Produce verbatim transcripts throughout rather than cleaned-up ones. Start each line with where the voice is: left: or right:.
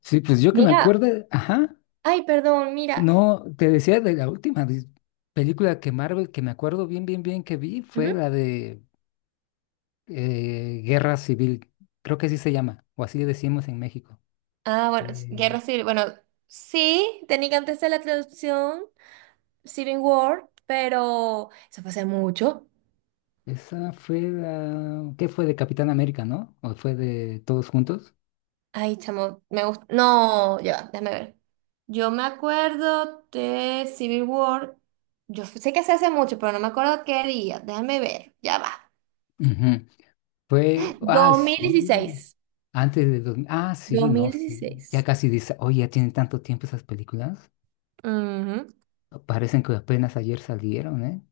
left: Sí, pues yo que me
right: Mira,
left: acuerde, ajá,
right: Ay, perdón, mira.
left: no, te decía de la última dis- película que Marvel, que me acuerdo bien, bien, bien que vi, fue
right: Ujú.
left: la de eh, Guerra Civil, creo que así se llama, o así le decimos en México.
right: Ah, bueno, s-
left: Eh,
right: Guerra Civil. Bueno, sí, tenía que antes de la traducción Civil War, pero eso fue hace mucho.
left: esa fue la, ¿qué fue de Capitán América, no? ¿O fue de Todos Juntos?
right: Ay, chamo, me gusta. No, ya, va, déjame ver. Yo me acuerdo de Civil War. Yo sé que se hace mucho, pero no me acuerdo qué día. Déjame ver, ya va.
left: Ujú. Fue, ah,
right: dos dos mil
left: sí,
right: dieciséis,
left: antes de, dos- mil, ah, sí,
right: dos
left: no,
right: mil
left: sí, ya
right: dieciséis,
left: casi dice, oye, ya tienen tanto tiempo esas películas,
right: Ujú.
left: parecen que apenas ayer salieron, ¿eh?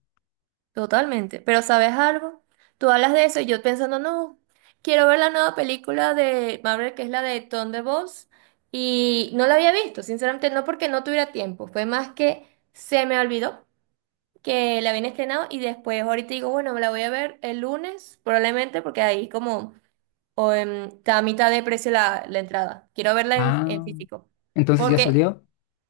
right: Totalmente. Pero ¿sabes algo? Tú hablas de eso y yo pensando, no, quiero ver la nueva película de Marvel, que es la de Thunderbolts, y no la había visto, sinceramente, no porque no tuviera tiempo, fue más que se me olvidó que la habían estrenado y después ahorita digo, bueno, me la voy a ver el lunes, probablemente, porque ahí como o, em, está a mitad de precio la, la entrada. Quiero verla en, en
left: Ah,
right: físico.
left: entonces ya
right: Porque
left: salió.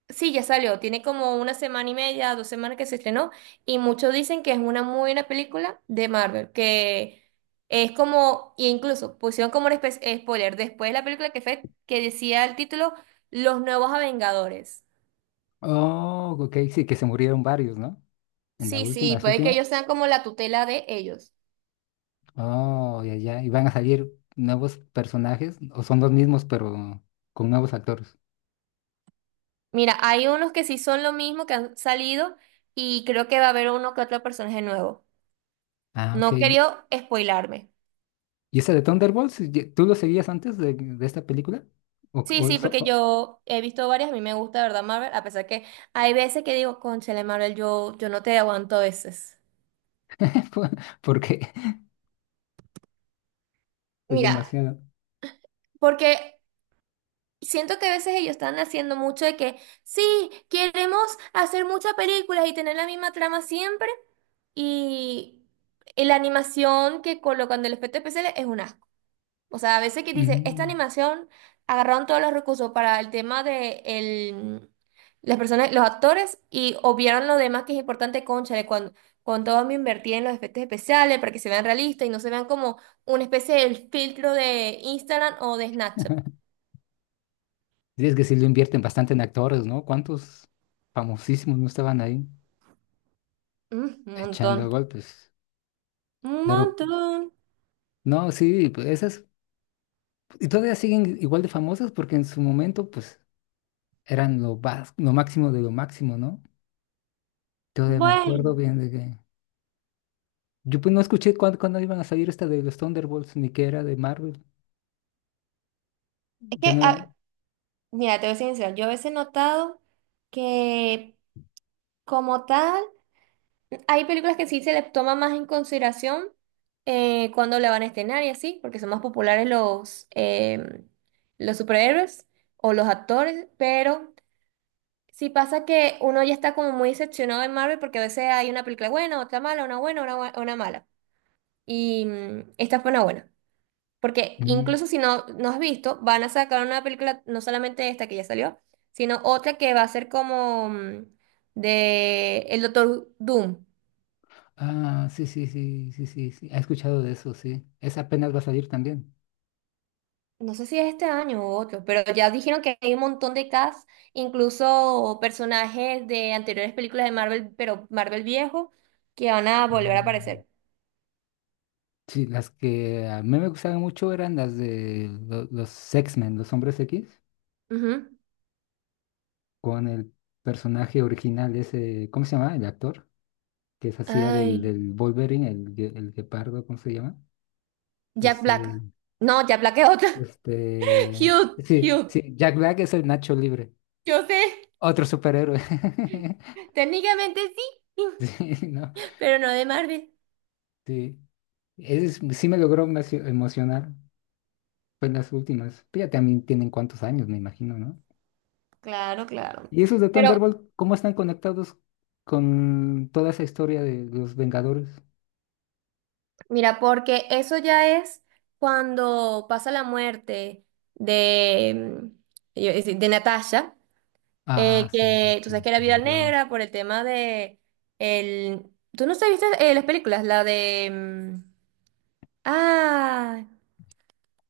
right: sí, ya salió. Tiene como una semana y media, dos semanas que se estrenó. Y muchos dicen que es una muy buena película de Marvel. Que es como, e incluso pusieron como un espe- spoiler después de la película que fue, que decía el título, Los Nuevos Vengadores.
left: Oh, ok, sí, que se murieron varios, ¿no? En la
right: Sí,
left: última,
right: sí,
left: las
right: puede que
left: últimas.
right: ellos sean como la tutela de ellos.
left: Oh, ya, ya. Y van a salir nuevos personajes, o son los mismos, pero con nuevos actores.
right: Mira, hay unos que sí son lo mismo, que han salido. Y creo que va a haber uno que otro personaje nuevo.
left: Ah, ok.
right: No
left: ¿Y
right: quería spoilarme.
left: esa de Thunderbolts, ye- tú lo seguías antes de, de esta película? ¿O,
right: Sí,
left: o
right: sí,
left: so-
right: porque
left: o-
right: yo he visto varias, a mí me gusta, de ¿verdad, Marvel? A pesar que hay veces que digo, cónchale, Marvel, yo, yo no te aguanto a veces.
left: Porque es
right: Mira,
left: demasiado.
right: porque siento que a veces ellos están haciendo mucho de que, sí, queremos hacer muchas películas y tener la misma trama siempre, y, y la animación que colocan del efecto especial es una. O sea, a veces que dice, esta
left: Mm.
right: animación agarraron todos los recursos para el tema de el, las personas, los actores y obviaron lo demás que es importante, cónchale, cuando, con todo me invertí en los efectos especiales para que se vean realistas y no se vean como una especie de filtro de Instagram o de Snapchat.
left: Sí, es que sí lo invierten bastante en actores, ¿no? ¿Cuántos famosísimos no estaban ahí
right: Mm, un
left: echando
right: montón,
left: golpes?
right: un
left: Pero
right: montón.
left: no, sí, pues esas. Y todavía siguen igual de famosas porque en su momento, pues, eran lo, vas- lo máximo de lo máximo, ¿no? Todavía me acuerdo
right: Bueno,
left: bien de que. Yo pues no escuché cuándo, cuándo iban a salir esta de los Thunderbolts, ni que era de Marvel.
right: es
left: Ya
right: que,
left: no era.
right: ah, mira, te voy a ser sincera, yo a veces he notado que como tal. Hay películas que sí se les toma más en consideración, eh, cuando la van a estrenar y así, porque son más populares los, em, los superhéroes o los actores, pero sí pasa que uno ya está como muy decepcionado de Marvel porque a veces hay una película buena, otra mala, una buena, una, bua- una mala. Y mm, esta fue una buena, porque
left: Mm.
right: incluso si no, no has visto, van a sacar una película, no solamente esta que ya salió, sino otra que va a ser como mm, de el Doctor Doom.
left: Ah, sí, sí, sí, sí, sí, sí. He escuchado de eso, sí. Esa apenas va a salir también.
right: No sé si es este año o otro, pero ya dijeron que hay un montón de cast, incluso personajes de anteriores películas de Marvel, pero Marvel viejo, que van a volver a
left: Mm.
right: aparecer.
left: Sí, las que a mí me gustaban mucho eran las de lo- los X-Men, los Hombres X,
right: Ujú.
left: con el personaje original, ese. ¿Cómo se llama el actor? Que se hacía del,
right: Ay,
left: del Wolverine, el, gue- el guepardo, ¿cómo se llama?
right: Jack
left: Este,
right: Black. No, Jack Black es otro.
left: este,
right: Hugh,
left: sí,
right: Hugh.
left: sí, Jack Black es el Nacho Libre,
right: Yo sé,
left: otro superhéroe.
right: técnicamente sí,
left: Sí, no,
right: pero no de Marvel.
left: sí, es, sí me logró emocio- emocionar, fue en las últimas, pero ya también tienen cuántos años, me imagino, ¿no?
right: Claro, claro.
left: Y esos de
right: Pero
left: Thunderbolt, ¿cómo están conectados con toda esa historia de los Vengadores?
right: mira, porque eso ya es cuando pasa la muerte de, mm, de Natasha.
left: Ah,
right: Eh,
left: sí, sí,
right: que tú sabes
left: sí,
right: que era
left: se
right: vida
left: murió.
right: Negra por el tema de el. ¿Tú no sabiste eh, las películas? La de. mm, Ah,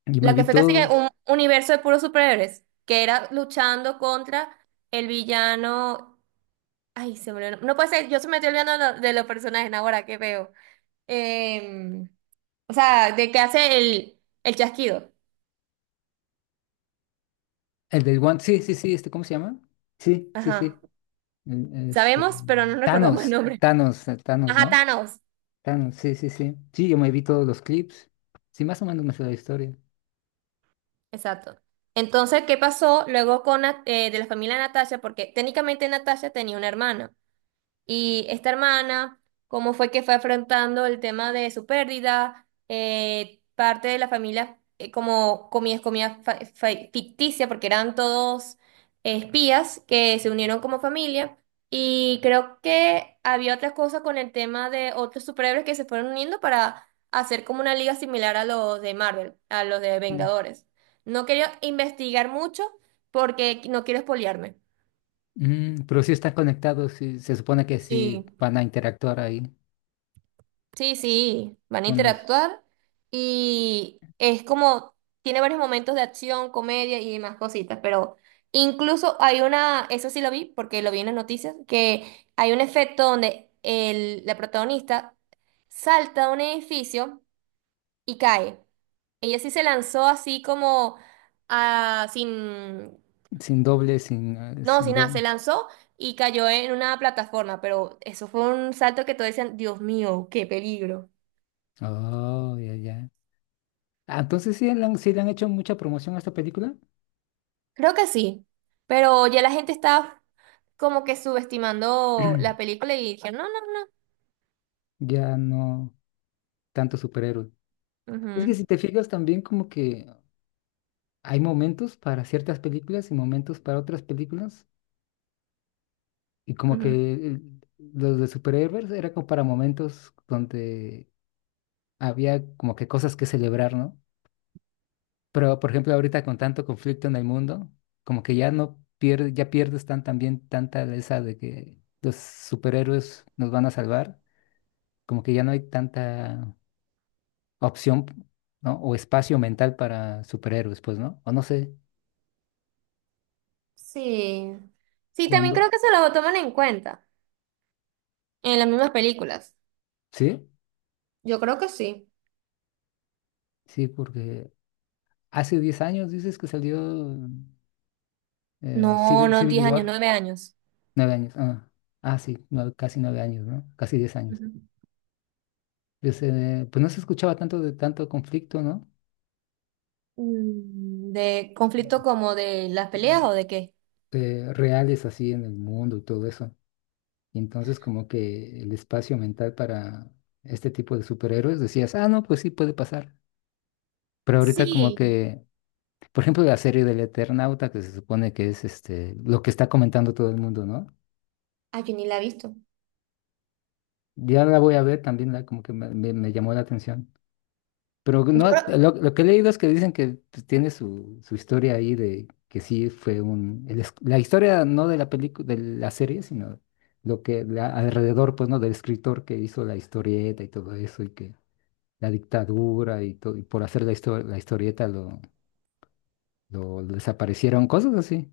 left: Yo me
right: la que
left: vi
right: fue casi que
left: todos.
right: un universo de puros superhéroes, que era luchando contra el villano. Ay, se me olvidó. No puede ser, yo se me estoy olvidando de, lo- de los personajes ahora que veo. Em, o sea, de que hace el, el chasquido.
left: El del One, sí, sí, sí, este, ¿cómo se llama? Sí, sí,
right: Ajá.
left: sí. en- Este,
right: Sabemos, pero no recordamos el
left: Thanos,
right: nombre.
left: Thanos, eh, Thanos,
right: Ajá,
left: ¿no?
right: Thanos.
left: Thanos, sí, sí, sí. Sí, yo me vi todos los clips. Sí, más o menos me sé la historia.
right: Exacto. Entonces, ¿qué pasó luego con Nat- eh, de la familia de Natasha? Porque técnicamente Natasha tenía una hermana. Y esta hermana, cómo fue que fue afrontando el tema de su pérdida, eh, parte de la familia, eh, como comía, comía fa- fa- ficticia, porque eran todos eh, espías que se unieron como familia. Y creo que había otras cosas con el tema de otros superhéroes que se fueron uniendo para hacer como una liga similar a los de Marvel, a los de
left: Mm.
right: Vengadores. No quería investigar mucho porque no quiero espolearme.
left: Mm, pero sí están conectados, sí, se supone que sí
right: Sí.
left: van a interactuar ahí
right: Sí, sí, van a
left: con los
right: interactuar y es como, tiene varios momentos de acción, comedia y demás cositas, pero incluso hay una, eso sí lo vi porque lo vi en las noticias, que hay un efecto donde el, la protagonista salta de un edificio y cae. Ella sí se lanzó así como a, sin,
left: sin doble, sin, eh,
right: no,
left: sin
right: sin nada,
left: doble.
right: se lanzó y cayó en una plataforma, pero eso fue un salto que todos decían, Dios mío, qué peligro.
left: Oh, ya, ya. Ah, entonces sí le han, sí le han hecho mucha promoción a esta película.
right: Creo que sí, pero ya la gente está como que subestimando la película y dijeron, no,
left: Ya no tanto superhéroe.
right: no,
left: Es que
right: no.
left: si te fijas también como que hay momentos para ciertas películas y momentos para otras películas. Y como
right: Ujú,
left: que
right: ujú.
left: eh, los de superhéroes era como para momentos donde había como que cosas que celebrar, ¿no? Pero, por ejemplo, ahorita con tanto conflicto en el mundo, como que ya no pierdes, ya pierdes tan también tanta esa de que los superhéroes nos van a salvar, como que ya no hay tanta opción, ¿no? O espacio mental para superhéroes, pues, ¿no? O no sé
right: Sí. Sí, también
left: cuándo.
right: creo que se lo toman en cuenta en las mismas películas.
left: Sí,
right: Yo creo que sí.
left: sí, porque hace diez años dices que salió eh,
right: No,
left: Civil,
right: no,
left: Civil
right: diez años,
left: War.
right: nueve años.
left: Nueve años, ah, ah, sí, nueve- casi nueve años, ¿no? Casi diez años.
right: Ujú.
left: Pues, eh, pues no se escuchaba tanto de tanto conflicto, ¿no?
right: Mm, ¿De conflicto como de las peleas
left: Mm,
right: o de qué?
left: eh, reales así en el mundo y todo eso. Y entonces como que el espacio mental para este tipo de superhéroes decías, ah, no, pues sí puede pasar. Pero ahorita como
right: Sí.
left: que, por ejemplo, la serie del Eternauta, que se supone que es este, lo que está comentando todo el mundo, ¿no?
right: Ah, yo ni la he visto.
left: Ya la voy a ver, también la, como que me, me me llamó la atención. Pero
right: Yo
left: no,
right: creo.
left: lo, lo que he leído es que dicen que pues, tiene su, su historia ahí de que sí fue un... el es- la historia no de la película, de la serie, sino lo que la- alrededor, pues, ¿no? Del escritor que hizo la historieta y todo eso, y que la dictadura y todo, y por hacer la, histo- la historieta lo, lo, desaparecieron, cosas así.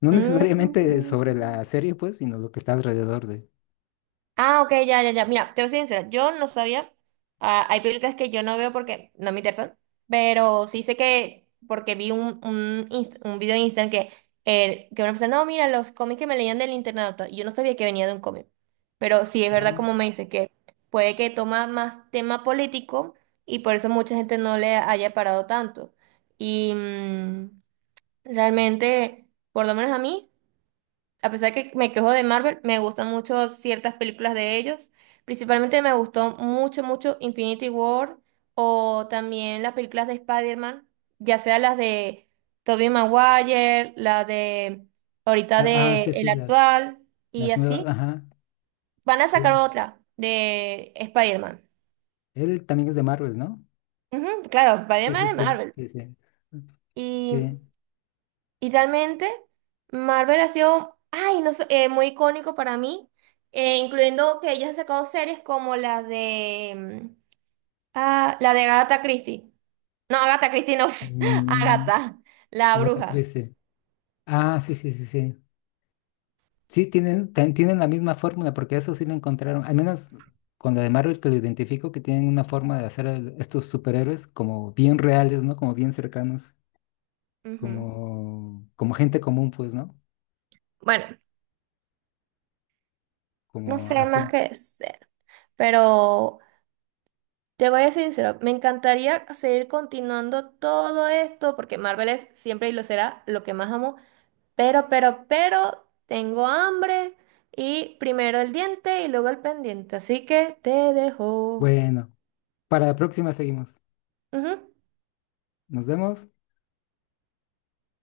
left: No necesariamente sobre
right: Mm.
left: la serie, pues, sino lo que está alrededor de.
right: Ah, ok, ya, ya, ya. Mira, te voy a ser sincera, yo no sabía. Ah, hay películas que yo no veo porque no me interesan, pero sí sé que, porque vi un, un, inst- un video en Instagram que, eh, que una persona, no, mira, los cómics que me leían del internado, yo no sabía que venía de un cómic, pero sí es verdad como
left: Ah.
right: me dice que puede que toma más tema político y por eso mucha gente no le haya parado tanto. Y mm, realmente, por lo menos a mí. A pesar que me quejo de Marvel, me gustan mucho ciertas películas de ellos. Principalmente me gustó mucho, mucho Infinity War o también las películas de Spider-Man, ya sea las de Tobey Maguire, la de ahorita
left: Ah, ah,
right: de
left: sí,
right: el
left: sí, las,
right: actual y
left: las nuevas,
right: así.
left: ajá,
right: Van a sacar
left: sí.
right: otra de Spider-Man.
left: Él también es de Marvel, ¿no?
right: Ujú, claro,
left: Sí, sí,
right: Spider-Man de
left: sí,
right: Marvel.
left: sí, sí.
right: Y
left: Sí.
right: Y realmente Marvel ha sido, ay, no sé, eh, muy icónico para mí, eh, incluyendo que ellos han sacado series como la de, mm, ah, la de Agatha Christie. No, Agatha Christie no,
left: Mm,
right: Agatha, la
left: ah,
right: bruja.
left: crece. Ah, sí, sí, sí, sí. Sí, tienen, tan- tienen la misma fórmula, porque eso sí lo encontraron. Al menos con la de Marvel que lo identifico, que tienen una forma de hacer el- estos superhéroes como bien reales, ¿no? Como bien cercanos,
right: Ujú.
left: como, como gente común, pues, ¿no?
right: Bueno, no
left: Como
right: sé más
left: así.
right: que decir, pero te voy a ser sincero, me encantaría seguir continuando todo esto porque Marvel es siempre y lo será lo que más amo. Pero, pero, pero, tengo hambre y primero el diente y luego el pendiente, así que te dejo.
left: Bueno, para la próxima seguimos.
right: Ujú.
left: Nos vemos.